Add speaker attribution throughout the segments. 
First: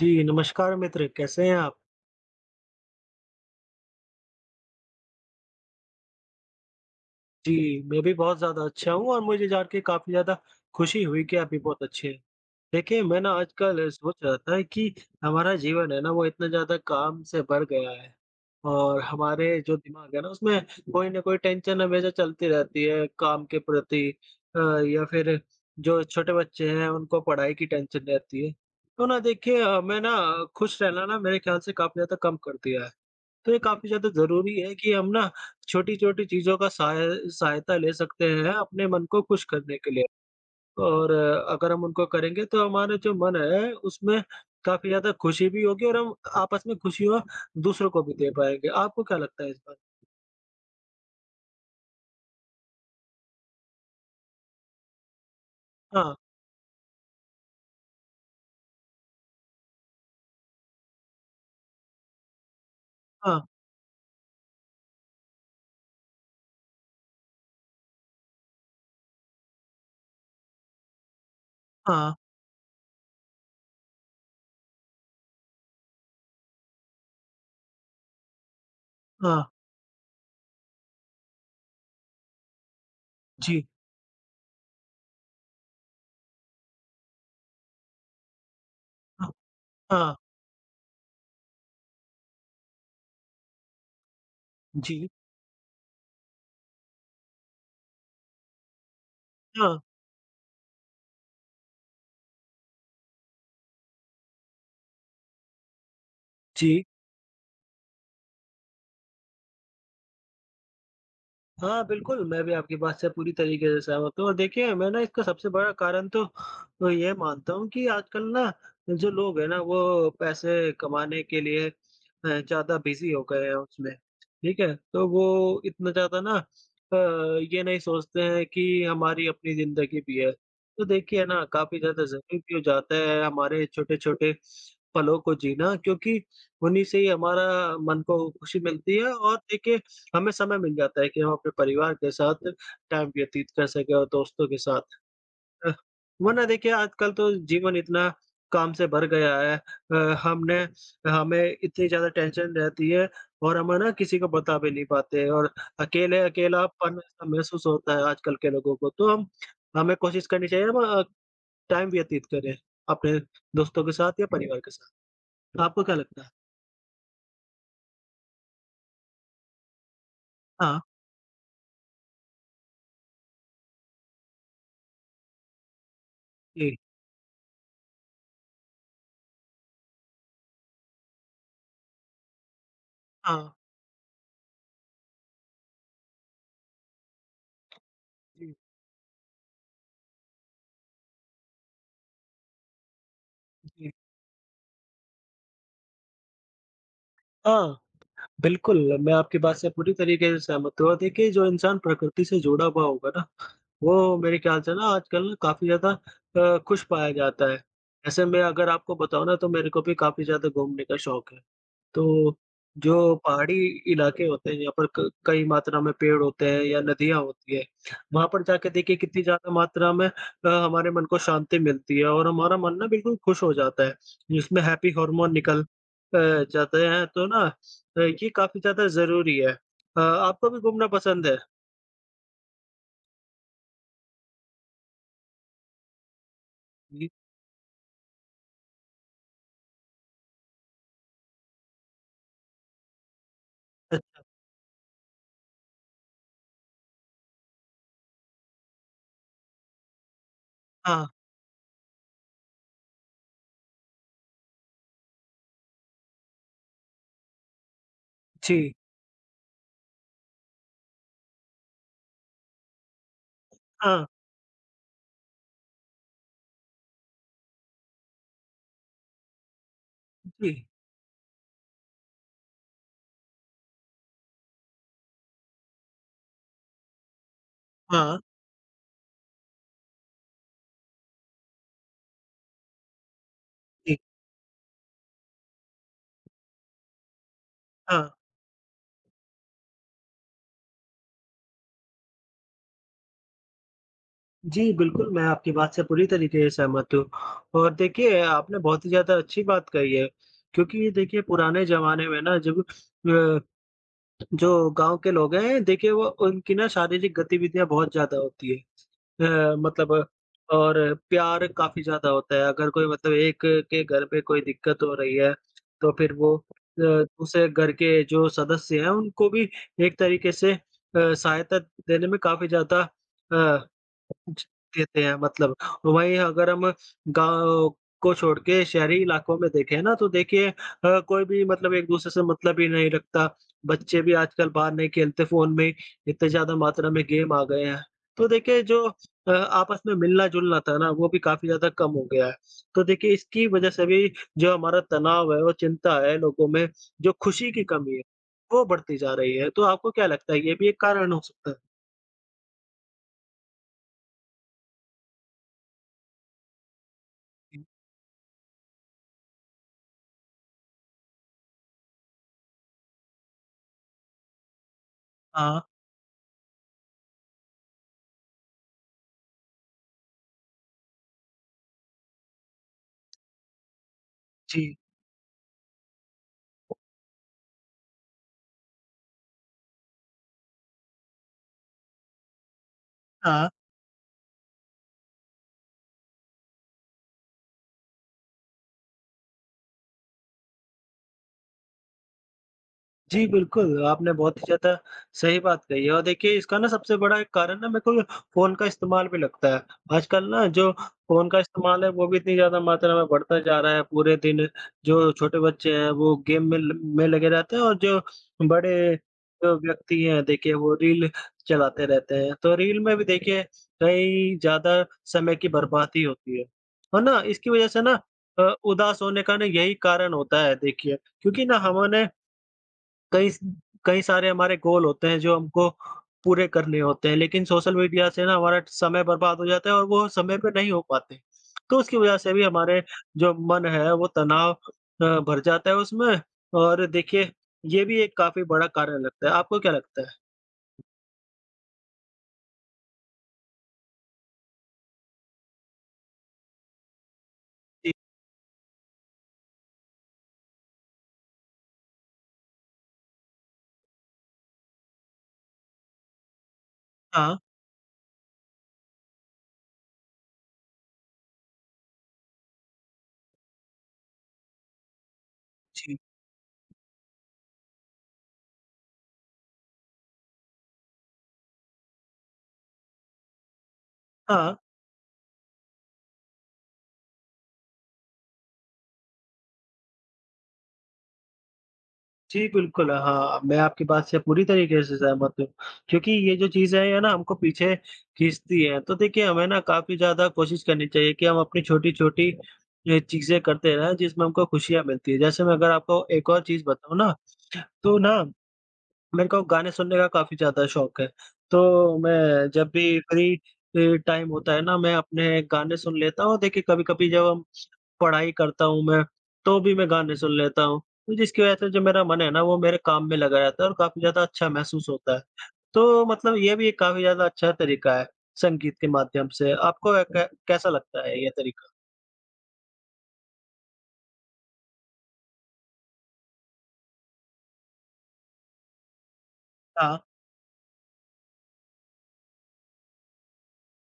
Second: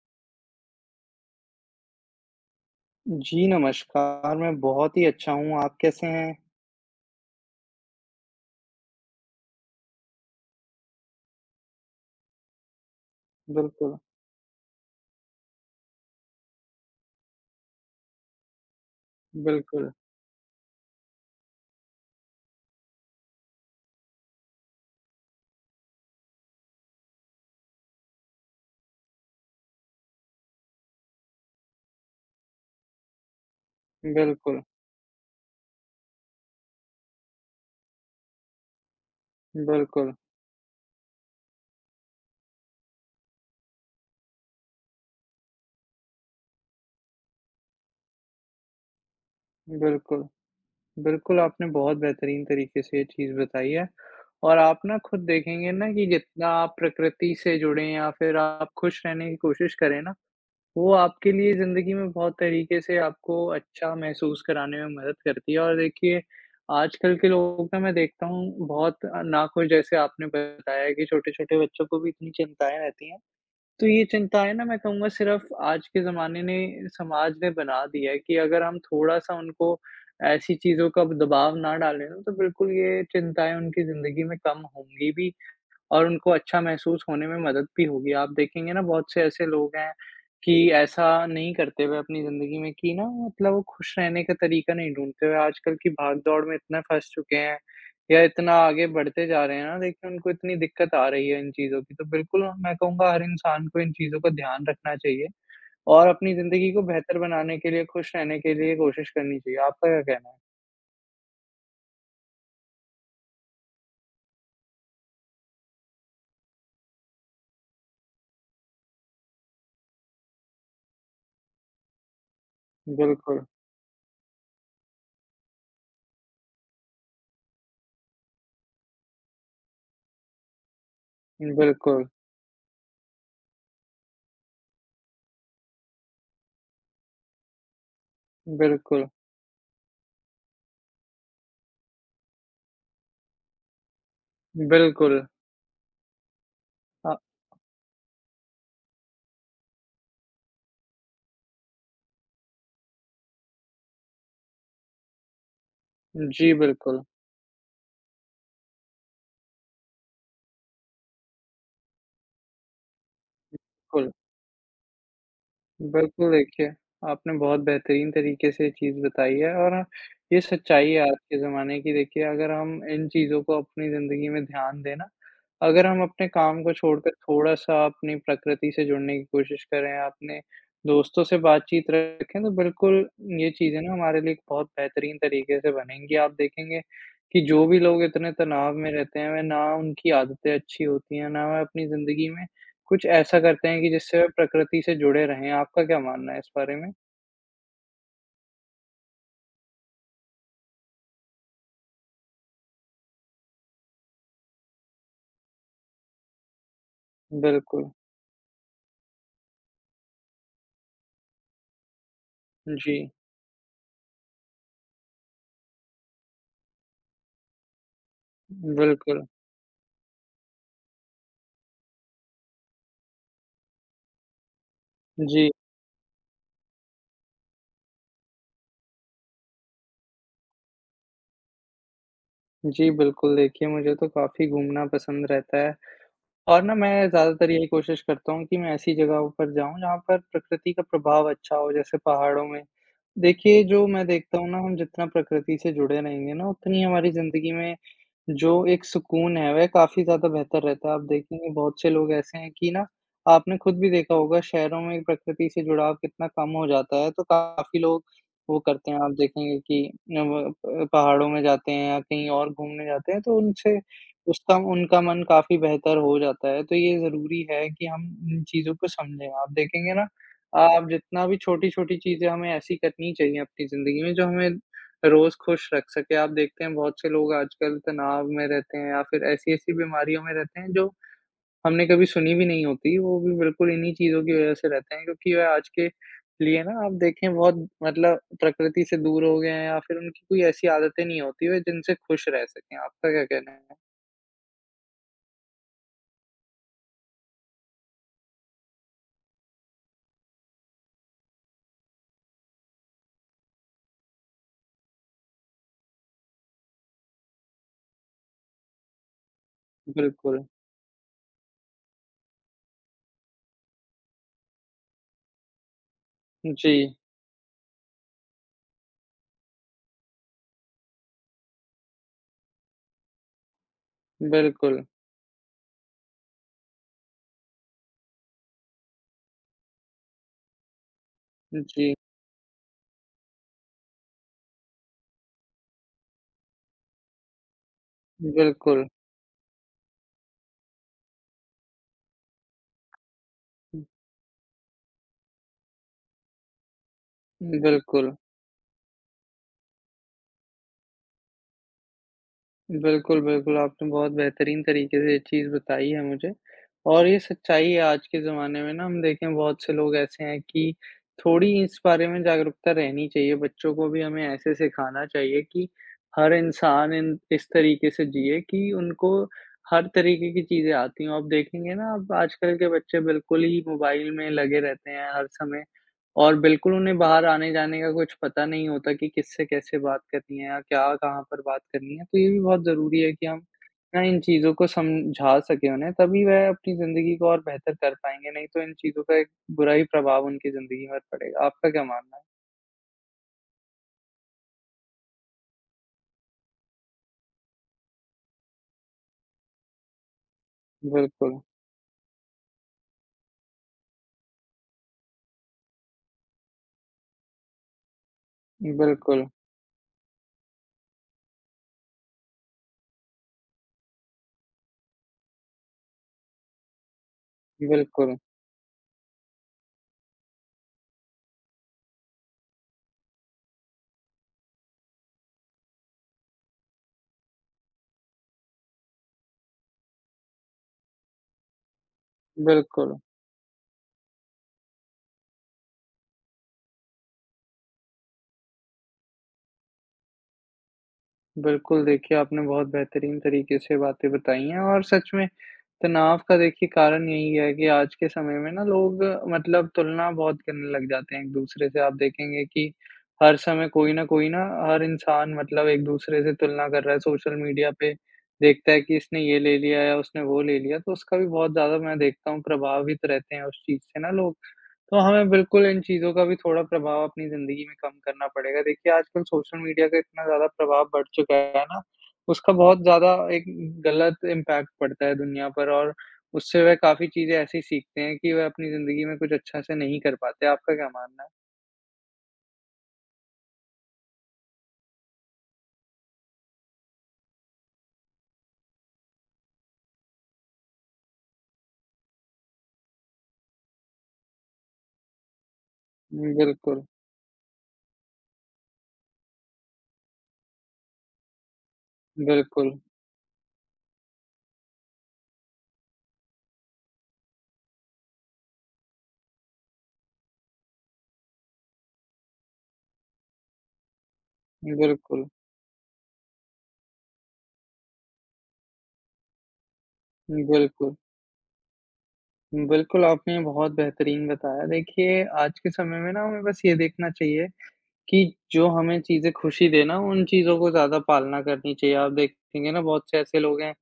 Speaker 1: जी, नमस्कार मित्र, कैसे हैं आप?
Speaker 2: जी, नमस्कार। मैं बहुत ही अच्छा हूँ, आप कैसे हैं?
Speaker 1: जी, मैं भी बहुत ज़्यादा अच्छा हूँ और मुझे जान के काफ़ी ज़्यादा खुशी हुई कि आप भी बहुत अच्छे हैं। देखिए, मैं ना आजकल
Speaker 2: बिल्कुल,
Speaker 1: सोच रहा था कि हमारा जीवन है ना, वो इतना ज़्यादा काम से भर गया है और हमारे जो
Speaker 2: बिल्कुल,
Speaker 1: दिमाग है ना, उसमें कोई ना कोई टेंशन हमेशा चलती रहती है काम के प्रति या फिर जो छोटे बच्चे हैं, उनको पढ़ाई की टेंशन रहती है। तो ना देखिए, हमें ना खुश रहना ना मेरे ख्याल से काफ़ी ज़्यादा कम कर दिया है। तो ये काफ़ी ज़्यादा ज़रूरी
Speaker 2: बिल्कुल,
Speaker 1: है कि हम ना छोटी-छोटी चीज़ों का सहायता ले सकते हैं अपने मन को खुश करने के लिए।
Speaker 2: बिल्कुल,
Speaker 1: और अगर हम उनको करेंगे तो हमारा जो मन है उसमें काफ़ी ज़्यादा खुशी भी होगी और हम आपस में खुशियाँ दूसरों को भी दे पाएँगे। आपको क्या लगता है इस बारे में?
Speaker 2: बिल्कुल, बिल्कुल, आपने बहुत बेहतरीन तरीके से ये चीज़ बताई है और आप ना खुद देखेंगे ना कि
Speaker 1: हाँ,
Speaker 2: जितना आप प्रकृति से जुड़ें या फिर आप खुश रहने की कोशिश करें ना, वो आपके लिए ज़िंदगी में बहुत तरीके से
Speaker 1: हाँ,
Speaker 2: आपको अच्छा महसूस कराने में मदद करती है और देखिए, आजकल के लोग ना मैं देखता हूँ बहुत नाखुश जैसे आपने बताया कि छोटे-छोटे बच्चों को भी
Speaker 1: हाँ,
Speaker 2: इतनी चिंताएँ रहती हैं। तो ये चिंताएँ ना मैं कहूँगा सिर्फ़ आज के ज़माने ने समाज ने बना दी है कि अगर हम थोड़ा-सा
Speaker 1: हाँ,
Speaker 2: उनको ऐसी चीज़ों का दबाव ना डालें ना तो बिल्कुल ये चिंताएँ
Speaker 1: जी,
Speaker 2: उनकी ज़िंदगी में कम होंगी भी और उनको अच्छा महसूस होने में मदद भी होगी। आप देखेंगे ना बहुत से
Speaker 1: हाँ,
Speaker 2: ऐसे लोग हैं
Speaker 1: हाँ,
Speaker 2: कि ऐसा नहीं करते हुए अपनी ज़िंदगी में कि ना मतलब वो खुश रहने का तरीका नहीं
Speaker 1: जी,
Speaker 2: ढूँढते हुए आजकल की भाग-दौड़ में इतना फँस चुके हैं या इतना आगे बढ़ते जा रहे हैं
Speaker 1: हाँ,
Speaker 2: ना देखिए उनको इतनी दिक्कत आ रही है इन चीज़ों की। तो बिल्कुल मैं कहूँगा हर इंसान को इन चीज़ों का ध्यान रखना चाहिए और अपनी ज़िंदगी को
Speaker 1: जी।
Speaker 2: बेहतर बनाने के लिए, खुश रहने के लिए कोशिश करनी चाहिए। आपका क्या कहना है?
Speaker 1: हाँ, बिल्कुल, मैं भी आपकी बात से पूरी तरीके से सहमत हूँ और देखिए मैं ना इसका सबसे बड़ा कारण तो मैं ये मानता हूँ कि आजकल ना जो लोग हैं ना वो पैसे कमाने के लिए ज़्यादा बिज़ी हो गए
Speaker 2: बिल्कुल,
Speaker 1: हैं उसमें, ठीक है? तो वो इतना ज़्यादा ना ये नहीं सोचते हैं कि हमारी अपनी ज़िंदगी भी है। तो देखिए ना काफ़ी ज़्यादा
Speaker 2: बिल्कुल,
Speaker 1: ज़रूरी भी हो जाता है हमारे छोटे-छोटे पलों को जीना क्योंकि उन्हीं से ही हमारा मन को खुशी मिलती
Speaker 2: बिल्कुल,
Speaker 1: है और देखिए हमें समय मिल जाता है कि हम अपने परिवार के साथ टाइम व्यतीत कर सकें और दोस्तों के साथ।
Speaker 2: बिल्कुल।
Speaker 1: अ, वरना देखिए आजकल
Speaker 2: अ,
Speaker 1: तो जीवन इतना काम से भर गया है हमने हमें इतनी ज़्यादा टेंशन रहती है और हम है ना किसी को बता भी नहीं पाते और अकेले
Speaker 2: जी,
Speaker 1: अकेलापन
Speaker 2: बिल्कुल।
Speaker 1: ऐसा महसूस होता है आजकल के लोगों को। तो हम हमें कोशिश करनी चाहिए हम टाइम व्यतीत करें अपने दोस्तों के
Speaker 2: बिल्कुल,
Speaker 1: साथ या परिवार के साथ। आपको क्या लगता है?
Speaker 2: बिल्कुल देखिए, आपने बहुत बेहतरीन तरीके से ये चीज़ बताई है और ये
Speaker 1: हाँ,
Speaker 2: सच्चाई है आज के ज़माने की देखिए अगर हम इन चीज़ों को अपनी ज़िंदगी में ध्यान दें ना, अगर हम अपने काम को
Speaker 1: जी।
Speaker 2: छोड़कर थोड़ा-सा अपनी प्रकृति से जुड़ने की कोशिश करें, अपने दोस्तों से बातचीत रखें, तो बिल्कुल
Speaker 1: हाँ,
Speaker 2: ये चीज़ें ना हमारे लिए एक बहुत बेहतरीन तरीके से बनेंगी। आप देखेंगे कि जो भी लोग इतने
Speaker 1: जी,
Speaker 2: तनाव में रहते हैं, वह ना उनकी आदतें अच्छी होती हैं, ना वह अपनी ज़िंदगी में कुछ ऐसा करते हैं
Speaker 1: जी।
Speaker 2: कि जिससे वे प्रकृति से जुड़े रहें, आपका क्या मानना है इस बारे में?
Speaker 1: हाँ। बिल्कुल, मैं आपकी बात से पूरी तरीके से सहमत हूँ और देखिए जो इंसान प्रकृति से जुड़ा हुआ होगा ना, वो मेरे ख़्याल से ना आजकल ना काफ़ी ज़्यादा खुश पाया जाता है।
Speaker 2: बिल्कुल,
Speaker 1: ऐसे में अगर आपको बताऊँ ना तो मेरे को भी काफ़ी ज़्यादा घूमने का शौक है। तो
Speaker 2: जी,
Speaker 1: जो पहाड़ी इलाके होते हैं यहाँ पर क कई मात्रा में पेड़ होते हैं या नदियाँ होती है, वहाँ पर जाके देखिए कितनी
Speaker 2: बिल्कुल।
Speaker 1: ज़्यादा मात्रा में हमारे मन को शांति मिलती है और हमारा मन ना बिल्कुल खुश हो जाता है, जिसमें हैप्पी हार्मोन
Speaker 2: जी,
Speaker 1: जाते हैं तो ना ये काफ़ी ज़्यादा ज़रूरी है। आपको भी घूमना पसंद है?
Speaker 2: जी, बिल्कुल, देखिए मुझे तो काफ़ी घूमना पसंद रहता है और ना मैं
Speaker 1: जी,
Speaker 2: ज़्यादातर यही कोशिश करता हूँ कि मैं ऐसी जगहों पर जाऊँ जहाँ पर प्रकृति का प्रभाव अच्छा हो, जैसे पहाड़ों में। देखिए, जो मैं
Speaker 1: अच्छा,
Speaker 2: देखता हूँ ना, हम जितना प्रकृति से जुड़े रहेंगे ना, उतनी हमारी ज़िंदगी में जो एक सुकून है, वह काफ़ी ज़्यादा बेहतर रहता है। आप
Speaker 1: हाँ,
Speaker 2: देखेंगे बहुत से लोग ऐसे हैं कि ना आपने खुद भी देखा होगा शहरों में प्रकृति से जुड़ाव कितना कम हो जाता है, तो काफ़ी लोग वो
Speaker 1: जी,
Speaker 2: करते हैं। आप देखेंगे कि न व प पहाड़ों में जाते हैं या कहीं और घूमने जाते हैं, तो उनसे
Speaker 1: हाँ,
Speaker 2: उसका उनका मन काफ़ी बेहतर हो जाता है। तो ये ज़रूरी है कि हम इन चीज़ों को समझें। आप देखेंगे ना,
Speaker 1: जी,
Speaker 2: आप जितना भी छोटी-छोटी चीज़ें हमें ऐसी करनी चाहिए अपनी ज़िंदगी में, जो हमें रोज़ खुश रख सके। आप देखते हैं बहुत से लोग आजकल
Speaker 1: हाँ,
Speaker 2: तनाव में रहते हैं या फिर ऐसी-ऐसी बीमारियों में रहते हैं जो हमने कभी सुनी भी नहीं होती। वो भी बिल्कुल इन्हीं
Speaker 1: जी,
Speaker 2: चीज़ों की वज़ह से रहते हैं क्योंकि वह आज के लिए ना आप देखें बहुत
Speaker 1: हाँ।
Speaker 2: मतलब प्रकृति से दूर हो गए हैं या फिर उनकी कोई ऐसी आदतें नहीं होती है जिनसे खुश रह सकें। आपका क्या कहना है?
Speaker 1: जी, बिल्कुल, मैं आपकी बात से पूरी तरीके से सहमत हूँ और देखिए, आपने बहुत ही ज़्यादा अच्छी बात कही है क्योंकि देखिए, पुराने ज़माने में ना जब जो गाँव के लोग हैं, देखिए वो उनकी ना शारीरिक गतिविधियाँ बहुत ज़्यादा होती है। अ, मतलब
Speaker 2: बिल्कुल।
Speaker 1: और प्यार काफ़ी ज़्यादा होता है, अगर कोई मतलब एक के घर पे कोई दिक्कत हो रही है, तो फिर वो
Speaker 2: जी,
Speaker 1: दूसरे घर के जो सदस्य हैं, उनको भी एक तरीके से सहायता देने में काफ़ी ज़्यादा अ कुछ
Speaker 2: बिल्कुल।
Speaker 1: देते हैं मतलब वहीं अगर हम गाँव को छोड़ के शहरी इलाकों में देखें ना तो देखिए कोई भी मतलब
Speaker 2: जी,
Speaker 1: एक-दूसरे से मतलब ही नहीं रखता। बच्चे भी आजकल बाहर नहीं खेलते, फ़ोन में ही इतने ज़्यादा मात्रा में गेम आ गए हैं। तो देखिए जो
Speaker 2: बिल्कुल।
Speaker 1: आपस में मिलना-जुलना था ना वो भी काफ़ी ज़्यादा कम हो गया है। तो देखिए इसकी वजह से भी जो हमारा तनाव है और चिंता है लोगों में, जो खुशी की कमी है,
Speaker 2: बिल्कुल।
Speaker 1: वो बढ़ती जा रही है। तो आपको क्या लगता है ये भी एक कारण हो सकता है?
Speaker 2: बिल्कुल, बिल्कुल, आपने बहुत बेहतरीन तरीके से ये चीज़ बताई है मुझे और ये सच्चाई है आज के ज़माने में ना हम देखें बहुत से लोग ऐसे हैं कि थोड़ी इस बारे में जागरूकता रहनी चाहिए, बच्चों को भी हमें ऐसे सिखाना चाहिए
Speaker 1: हाँ,
Speaker 2: कि हर इंसान इन इस तरीके से जिए कि उनको हर तरीके की चीज़ें आती हों। आप देखेंगे ना अब आजकल के बच्चे बिल्कुल ही मोबाइल में लगे
Speaker 1: जी।
Speaker 2: रहते हैं हर समय और बिल्कुल उन्हें बाहर आने-जाने का कुछ पता नहीं होता कि किससे कैसे बात करनी है या क्या कहाँ पर बात करनी है। तो ये भी बहुत ज़रूरी है कि हम
Speaker 1: हाँ।
Speaker 2: ना इन चीज़ों को समझा सकें उन्हें, तभी वह अपनी ज़िंदगी को और बेहतर कर पाएँगे, नहीं तो इन चीज़ों का एक बुरा ही प्रभाव उनकी ज़िंदगी पर पड़ेगा। आपका क्या मानना है?
Speaker 1: जी, बिल्कुल, आपने बहुत ही ज़्यादा सही बात कही है और देखिए इसका ना सबसे बड़ा एक कारण ना मेरे को फ़ोन का इस्तेमाल भी लगता है। आजकल ना जो फ़ोन का
Speaker 2: बिल्कुल,
Speaker 1: इस्तेमाल है वो भी इतनी ज़्यादा मात्रा में बढ़ता जा रहा है, पूरे दिन जो छोटे बच्चे हैं वो गेम में लगे रहते हैं और जो बड़े
Speaker 2: बिल्कुल,
Speaker 1: जो व्यक्ति हैं देखिए वो रील चलाते रहते हैं। तो रील में भी देखिए कई ज़्यादा समय की बर्बादी होती है। और ना इसकी वज़ह से ना
Speaker 2: बिल्कुल,
Speaker 1: उदास होने का ना यही कारण होता है देखिए, क्योंकि ना हमने कई स कई सारे हमारे गोल होते हैं जो हमको पूरे करने होते हैं, लेकिन सोशल मीडिया से ना हमारा समय बर्बाद हो जाता है और वो समय पे नहीं हो पाते। तो उसकी वजह से भी हमारे
Speaker 2: बिल्कुल।
Speaker 1: जो मन है वो तनाव भर जाता है उसमें और देखिए ये भी एक काफ़ी बड़ा कारण लगता है। आपको क्या लगता है?
Speaker 2: बिल्कुल, देखिए आपने बहुत बेहतरीन तरीके से बातें बताई हैं और सच में तनाव का देखिए कारण यही है कि
Speaker 1: जी,
Speaker 2: आज के समय में ना लोग मतलब तुलना बहुत करने लग जाते हैं एक-दूसरे से। आप देखेंगे कि हर समय कोई न कोई ना हर इंसान मतलब एक-दूसरे से तुलना कर रहा है। सोशल
Speaker 1: हाँ।
Speaker 2: मीडिया पे देखता है कि इसने ये ले लिया या उसने वो ले लिया, तो उसका भी बहुत ज़्यादा मैं देखता हूँ प्रभावित रहते हैं उस चीज़ से ना लोग। तो हमें बिल्कुल इन
Speaker 1: जी,
Speaker 2: चीज़ों का भी थोड़ा प्रभाव अपनी ज़िंदगी में कम करना पड़ेगा। देखिए, आजकल सोशल मीडिया का इतना ज़्यादा प्रभाव बढ़ चुका है ना, उसका बहुत ज़्यादा एक गलत
Speaker 1: हाँ।
Speaker 2: इम्पैक्ट पड़ता है दुनिया पर और उससे वह काफ़ी चीज़ें ऐसी सीखते हैं कि वह अपनी ज़िंदगी में कुछ अच्छा से नहीं कर पाते। आपका क्या मानना है?
Speaker 1: जी, बिल्कुल, हाँ, मैं आपकी बात से पूरी तरीके से सहमत हूँ, क्योंकि ये जो चीज़ें हैं ये ना हमको पीछे खींचती हैं। तो देखिए, हमें ना काफ़ी ज़्यादा कोशिश करनी चाहिए कि हम अपनी छोटी-छोटी ये चीज़ें करते रहें जिसमें हमको खुशियाँ मिलती हैं। जैसे मैं अगर आपको एक और चीज़
Speaker 2: बिल्कुल,
Speaker 1: बताऊँ ना, तो ना मेरे को गाने सुनने का काफ़ी ज़्यादा शौक है। तो मैं जब
Speaker 2: बिल्कुल,
Speaker 1: भी फ्री अ, टाइम होता है ना, मैं अपने गाने सुन लेता हूँ। देखिए, कभी-कभी जब हम पढ़ाई करता हूँ मैं, तो भी मैं गाने सुन लेता हूँ। तो जिसकी वज़ह से जो मेरा मन है ना, वो मेरे काम में लगा रहता है और काफ़ी ज़्यादा अच्छा महसूस होता है।
Speaker 2: बिल्कुल,
Speaker 1: तो मतलब ये भी एक काफ़ी ज़्यादा अच्छा तरीका है, संगीत के माध्यम से। आपको कै कैसा
Speaker 2: बिल्कुल।
Speaker 1: लगता है ये तरीका?
Speaker 2: बिल्कुल, आपने बहुत बेहतरीन बताया। देखिए, आज के समय में ना हमें बस ये देखना चाहिए कि जो हमें चीज़ें खुशी दे ना,
Speaker 1: हाँ,
Speaker 2: उन चीज़ों को ज़्यादा पालना करनी चाहिए। आप देखेंगे ना बहुत से ऐसे लोग हैं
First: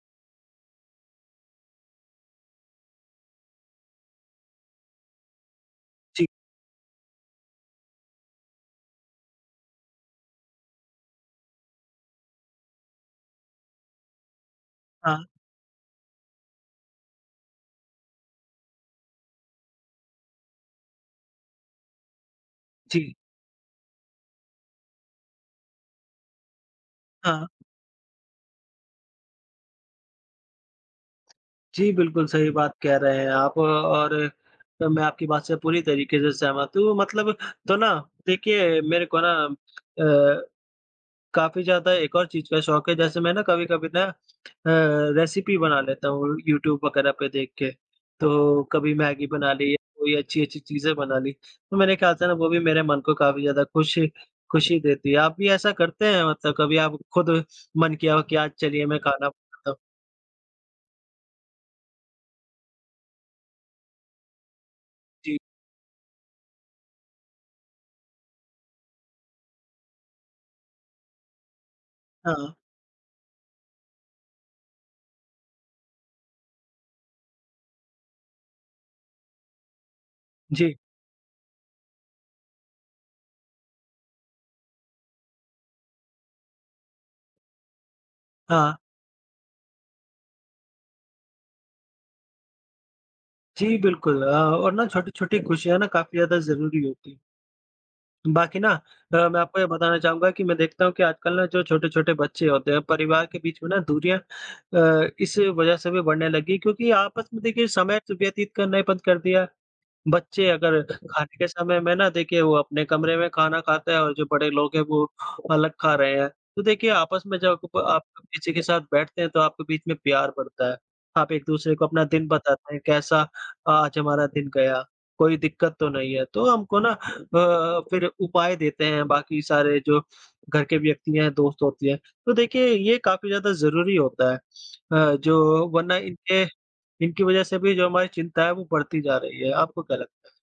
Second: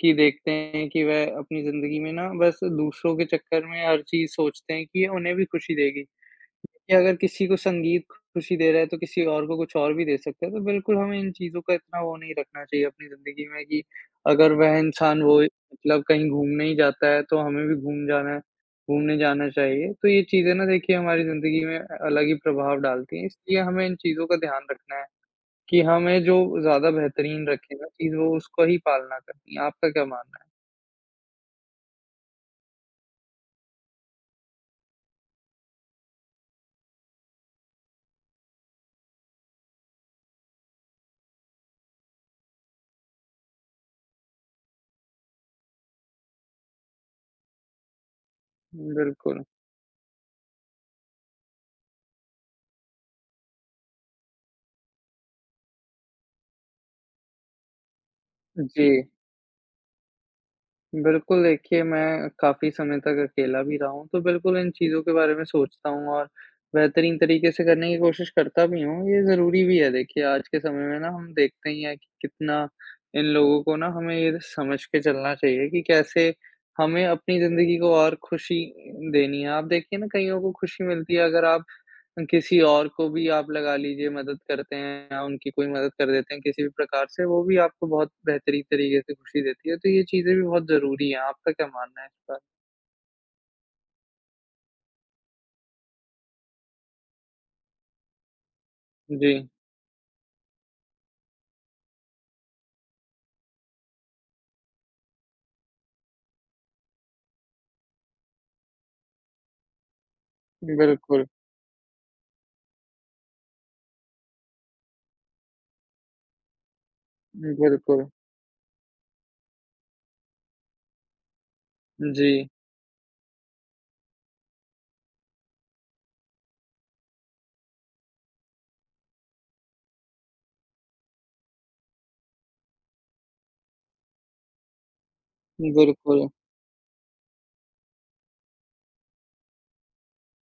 Speaker 2: कि देखते हैं कि वह अपनी ज़िंदगी में ना बस दूसरों के चक्कर में हर चीज़ सोचते हैं कि ये उन्हें भी खुशी देगी।
Speaker 1: जी।
Speaker 2: कि अगर किसी को संगीत खुशी दे रहा है, तो किसी और को कुछ और भी दे सकता है। तो बिल्कुल हमें इन चीज़ों का इतना वो नहीं रखना चाहिए अपनी ज़िंदगी में कि अगर वह
Speaker 1: हाँ,
Speaker 2: इंसान वो मतलब कहीं घूमने ही जाता है, तो हमें भी घूमने जाना चाहिए। तो ये चीज़ें ना देखिए हमारी ज़िंदगी में अलग ही प्रभाव
Speaker 1: जी।
Speaker 2: डालती हैं, इसलिए हमें इन चीज़ों का ध्यान रखना है कि हमें जो ज़्यादा बेहतरीन
Speaker 1: हाँ।
Speaker 2: रखे ना चीज़, वो उसको ही पालना करनी है। आपका क्या मानना है?
Speaker 1: जी, बिल्कुल सही बात कह रहे हैं आप और मैं आपकी बात से पूरी तरीके से सहमत हूँ मतलब तो ना देखिए मेरे को ना काफ़ी ज़्यादा एक और चीज़ का शौक है जैसे मैं ना कभी-कभी ना रेसिपी बना लेता हूँ यूट्यूब वगैरह पे देख के। तो कभी मैगी
Speaker 2: बिल्कुल।
Speaker 1: बना ली या कोई अच्छी-अच्छी चीज़ें बना ली। तो मेरे ख्याल से ना वो भी मेरे मन को काफ़ी ज़्यादा खुशी देती है। आप भी ऐसा करते हैं मतलब कभी आप खुद मन किया हो कि आज
Speaker 2: जी।
Speaker 1: चलिए मैं खाना बनाता हूँ?
Speaker 2: बिल्कुल, देखिए मैं काफ़ी समय तक अकेला भी रहा हूँ, तो बिल्कुल इन चीज़ों के बारे
Speaker 1: जी।
Speaker 2: में सोचता हूँ और बेहतरीन तरीके से करने की कोशिश करता भी हूँ। ये ज़रूरी भी है देखिए आज के समय में ना हम देखते ही हैं कि
Speaker 1: हाँ।
Speaker 2: कितना इन लोगों को ना हमें ये समझ के चलना चाहिए कि कैसे हमें अपनी ज़िंदगी को और खुशी देनी है। आप देखिए ना कइयों को
Speaker 1: जी।
Speaker 2: खुशी मिलती है अगर आप किसी और को भी आप लगा लीजिए मदद करते हैं या उनकी कोई मदद कर देते हैं किसी भी प्रकार से, वो भी आपको बहुत बेहतरीन
Speaker 1: हाँ।
Speaker 2: तरीके से खुशी देती है, तो ये चीज़ें भी बहुत ज़रूरी हैं। आपका क्या मानना है इस पर?
Speaker 1: जी, बिल्कुल और ना छोटी-छोटी खुशियाँ ना काफ़ी ज़्यादा ज़रूरी होती हैं। बाकी ना
Speaker 2: जी,
Speaker 1: मैं आपको ये बताना चाहूँगा कि मैं देखता हूँ कि आजकल ना जो छोटे-छोटे बच्चे होते हैं, परिवार के बीच में ना दूरियाँ इस वजह से भी बढ़ने लगी क्योंकि आपस में देखिए समय व्यतीत करना ही बंद कर दिया। बच्चे अगर
Speaker 2: बिल्कुल,
Speaker 1: खाने के समय में ना देखिए वो अपने कमरे में खाना खाते हैं और जो बड़े लोग हैं वो अलग खा रहे हैं। तो देखिए आपस में जब आप
Speaker 2: बिल्कुल।
Speaker 1: किसी के साथ बैठते हैं तो आपके बीच में प्यार बढ़ता है। आप एक-दूसरे को अपना दिन
Speaker 2: जी,
Speaker 1: बताते हैं कैसा आज हमारा दिन गया, कोई दिक्कत तो नहीं है। तो हमको ना फिर उपाय देते हैं बाकी सारे जो घर के व्यक्ति हैं, दोस्त होती हैं। तो देखिए ये काफ़ी ज़्यादा ज़रूरी होता है। अ, जो वरना
Speaker 2: बिल्कुल।
Speaker 1: इनके इनकी वजह से भी जो हमारी चिंता है वो बढ़ती जा रही है। आपको क्या लगता है?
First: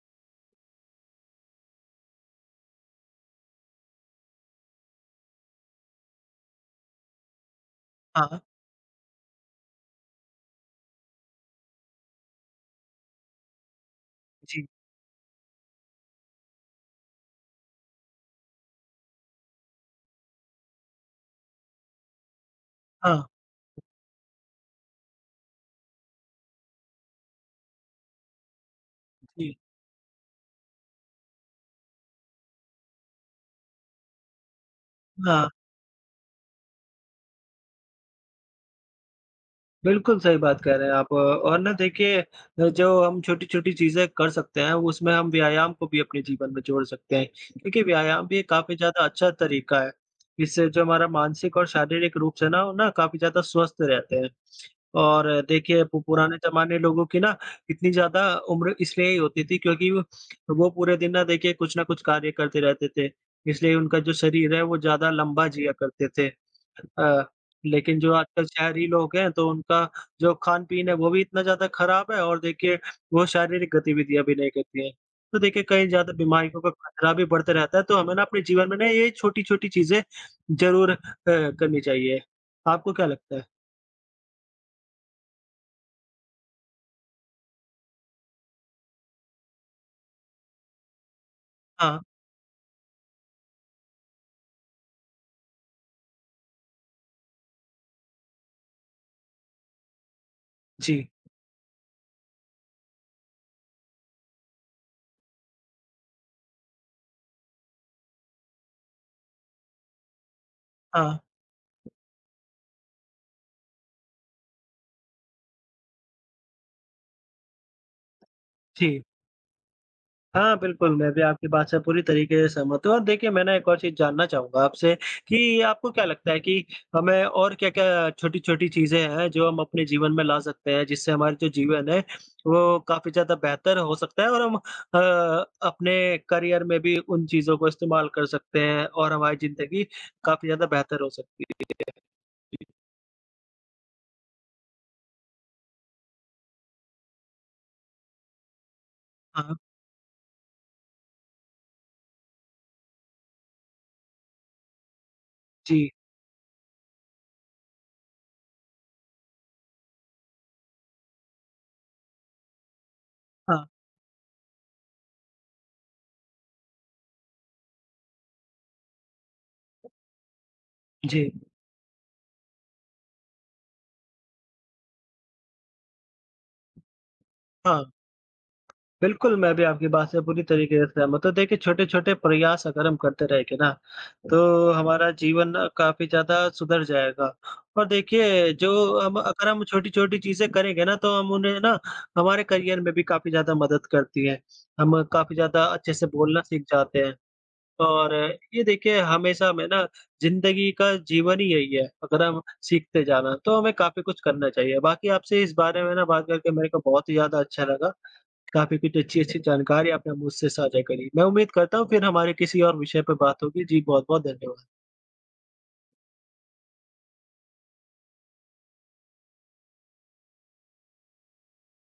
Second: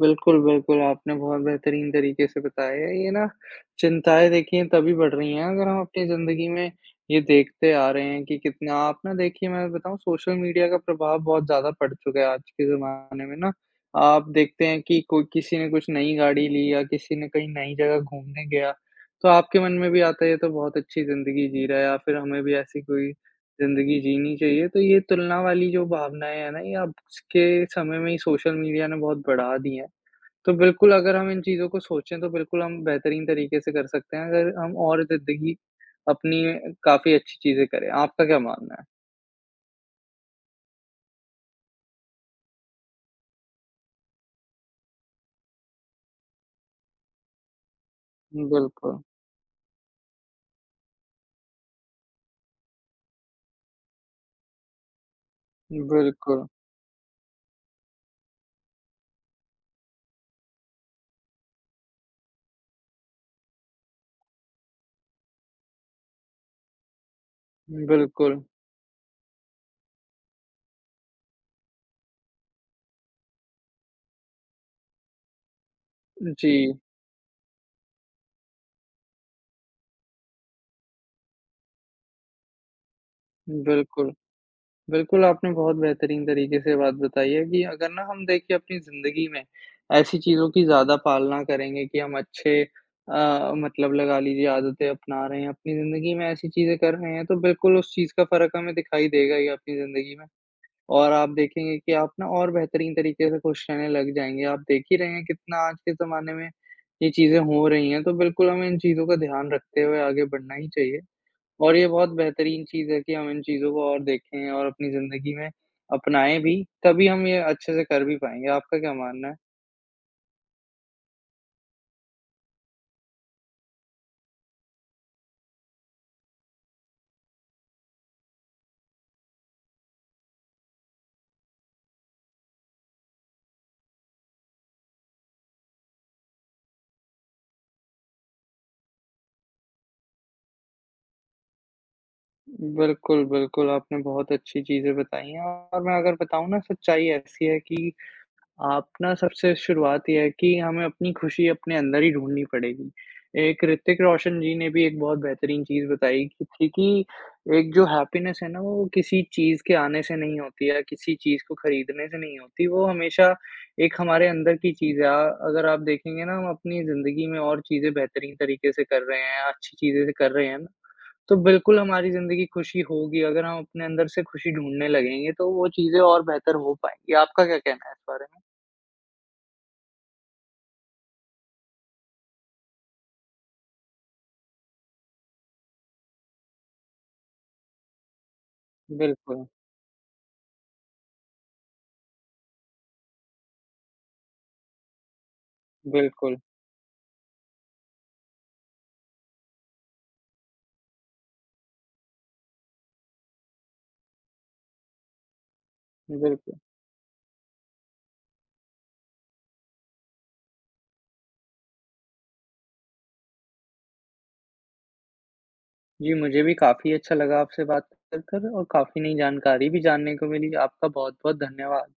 Speaker 2: बिल्कुल, बिल्कुल, आपने बहुत बेहतरीन तरीके से बताया है। ये ना चिंताएँ देखिए तभी बढ़ रही हैं अगर हम अपनी ज़िंदगी में ये देखते आ रहे हैं कि
Speaker 1: हाँ,
Speaker 2: कितना आप ना देखिए मैं बताऊँ सोशल मीडिया का प्रभाव बहुत ज़्यादा पड़ चुका है आज के ज़माने में ना। आप
Speaker 1: जी।
Speaker 2: देखते हैं कि कोई किसी ने कुछ नई गाड़ी ली या किसी ने कहीं नई जगह घूमने गया, तो आपके मन में भी आता है ये तो बहुत अच्छी ज़िंदगी जी रहा है या फिर हमें भी ऐसी कोई
Speaker 1: हाँ।
Speaker 2: ज़िंदगी जीनी चाहिए। तो ये तुलना वाली जो भावनाएँ हैं ना ये अब के समय में ही सोशल मीडिया ने बहुत
Speaker 1: जी।
Speaker 2: बढ़ा दी हैं। तो बिल्कुल अगर हम इन चीज़ों को सोचें तो बिल्कुल हम बेहतरीन तरीके से कर सकते हैं अगर हम और
Speaker 1: हाँ।
Speaker 2: ज़िंदगी अपनी काफ़ी अच्छी चीज़ें करें। आपका क्या मानना है?
Speaker 1: बिल्कुल सही बात कह रहे हैं आप और ना देखिए जो हम छोटी-छोटी चीज़ें कर सकते हैं, उसमें हम व्यायाम को भी अपने जीवन में जोड़ सकते हैं क्योंकि व्यायाम भी एक काफ़ी
Speaker 2: बिल्कुल,
Speaker 1: ज़्यादा अच्छा तरीका है। इससे जो हमारा मानसिक और शारीरिक रूप से ना, वो ना काफ़ी ज़्यादा स्वस्थ रहते हैं। और देखिए पु पुराने
Speaker 2: बिल्कुल,
Speaker 1: ज़माने लोगों की ना इतनी ज़्यादा उम्र इसलिए ही होती थी क्योंकि वो पूरे दिन ना देखिए कुछ ना कुछ कार्य करते रहते थे, इसलिए उनका जो शरीर है वो ज़्यादा लंबा जिया करते थे। अ लेकिन जो
Speaker 2: बिल्कुल।
Speaker 1: आजकल शहरी लोग हैं, तो उनका जो खान-पीन है, वो भी इतना ज़्यादा खराब है और देखिए वो शारीरिक गतिविधियाँ भी नहीं करती हैं। तो देखिए कई ज़्यादा बीमारियों का
Speaker 2: जी,
Speaker 1: खतरा भी बढ़ता रहता है, तो हमें ना अपने जीवन में ना ये छोटी-छोटी चीज़ें ज़रूर करनी चाहिए। आपको क्या लगता है?
Speaker 2: बिल्कुल। बिल्कुल, आपने बहुत बेहतरीन तरीके से बात बताई है कि अगर ना हम देखिए अपनी ज़िंदगी में ऐसी चीज़ों की ज़्यादा पालना करेंगे
Speaker 1: हाँ,
Speaker 2: कि हम अच्छे मतलब लगा लीजिए आदतें अपना रहे हैं, अपनी ज़िंदगी में ऐसी चीज़ें कर रहे हैं तो बिल्कुल उस चीज़ का फ़र्क हमें दिखाई देगा ही अपनी ज़िंदगी में।
Speaker 1: जी।
Speaker 2: और आप देखेंगे कि आप ना और बेहतरीन तरीके से खुश रहने लग जाएँगे। आप देख ही रहे हैं कितना आज के ज़माने में ये चीज़ें हो रही हैं, तो बिल्कुल हमें इन चीज़ों का ध्यान रखते हुए आगे बढ़ना ही चाहिए।
Speaker 1: हाँ,
Speaker 2: और ये बहुत बेहतरीन चीज़ है कि हम इन चीज़ों को और देखें और अपनी ज़िंदगी में अपनाएँ भी, तभी हम ये अच्छे से कर भी पाएँगे। आपका क्या
Speaker 1: जी।
Speaker 2: मानना है?
Speaker 1: हाँ, बिल्कुल, मैं भी आपकी बात से पूरी तरीके से सहमत हूँ और देखिए मैं ना एक और चीज़ जानना चाहूँगा आपसे कि आपको क्या लगता है कि हमें और क्या-क्या छोटी-छोटी चीज़ें हैं जो हम अपने जीवन में ला सकते हैं, जिससे हमारा जो जीवन है वो काफ़ी ज़्यादा बेहतर हो सकता है और हम अपने करियर में भी उन चीज़ों को इस्तेमाल कर सकते हैं और हमारी ज़िंदगी काफ़ी ज़्यादा बेहतर हो सकती है।
Speaker 2: बिल्कुल, बिल्कुल, आपने बहुत अच्छी चीज़ें बताई हैं और मैं अगर बताऊँ ना सच्चाई ऐसी है कि आप ना सबसे
Speaker 1: हाँ,
Speaker 2: शुरुआत ये है कि हमें अपनी खुशी अपने अंदर ही ढूँढनी पड़ेगी। एक ऋतिक रोशन जी ने भी एक बहुत बेहतरीन चीज़
Speaker 1: जी,
Speaker 2: बताई कि थी कि एक जो हैप्पीनेस है ना वो किसी चीज़ के आने से नहीं होती या किसी चीज़ को खरीदने से नहीं होती, वो हमेशा
Speaker 1: हाँ,
Speaker 2: एक हमारे अंदर की चीज़ है। अगर आप देखेंगे ना हम अपनी ज़िंदगी में और चीज़ें बेहतरीन तरीके से कर रहे हैं, अच्छी चीज़ें से कर रहे हैं ना,
Speaker 1: जी,
Speaker 2: तो बिल्कुल हमारी ज़िंदगी खुशी होगी। अगर हम अपने अंदर से खुशी ढूँढने लगेंगे तो वो चीज़ें और बेहतर हो पाएँगी। आपका क्या
Speaker 1: हाँ।
Speaker 2: कहना है इस बारे में?
Speaker 1: बिल्कुल, मैं भी आपकी बात से पूरी तरीके से सहमत हूँ। देखिए छोटे-छोटे प्रयास अगर हम करते रहेंगे ना, तो हमारा जीवन काफ़ी ज़्यादा सुधर जाएगा। और देखिए जो हम
Speaker 2: बिल्कुल,
Speaker 1: अगर हम छोटी-छोटी चीज़ें करेंगे ना तो हम उन्हें ना हमारे करियर में भी काफ़ी ज़्यादा मदद करती है। हम काफ़ी ज़्यादा अच्छे से
Speaker 2: बिल्कुल,
Speaker 1: बोलना सीख जाते हैं। और ये देखिए हमेशा हमें ना ज़िंदगी का जीवन ही यही है, अगर हम सीखते जाना तो हमें काफ़ी कुछ करना चाहिए। बाकी आपसे इस बारे में ना बात करके
Speaker 2: बिल्कुल।
Speaker 1: मेरे को बहुत ही ज़्यादा अच्छा लगा। काफ़ी कुछ अच्छी-अच्छी जानकारी आपने मुझसे साझा करी। मैं उम्मीद करता हूँ फिर हमारे किसी और विषय पर बात होगी। जी, बहुत-बहुत धन्यवाद।
Speaker 2: जी, मुझे भी काफ़ी अच्छा लगा आपसे बात कर कर और काफ़ी नई जानकारी भी जानने को मिली। आपका बहुत-बहुत धन्यवाद।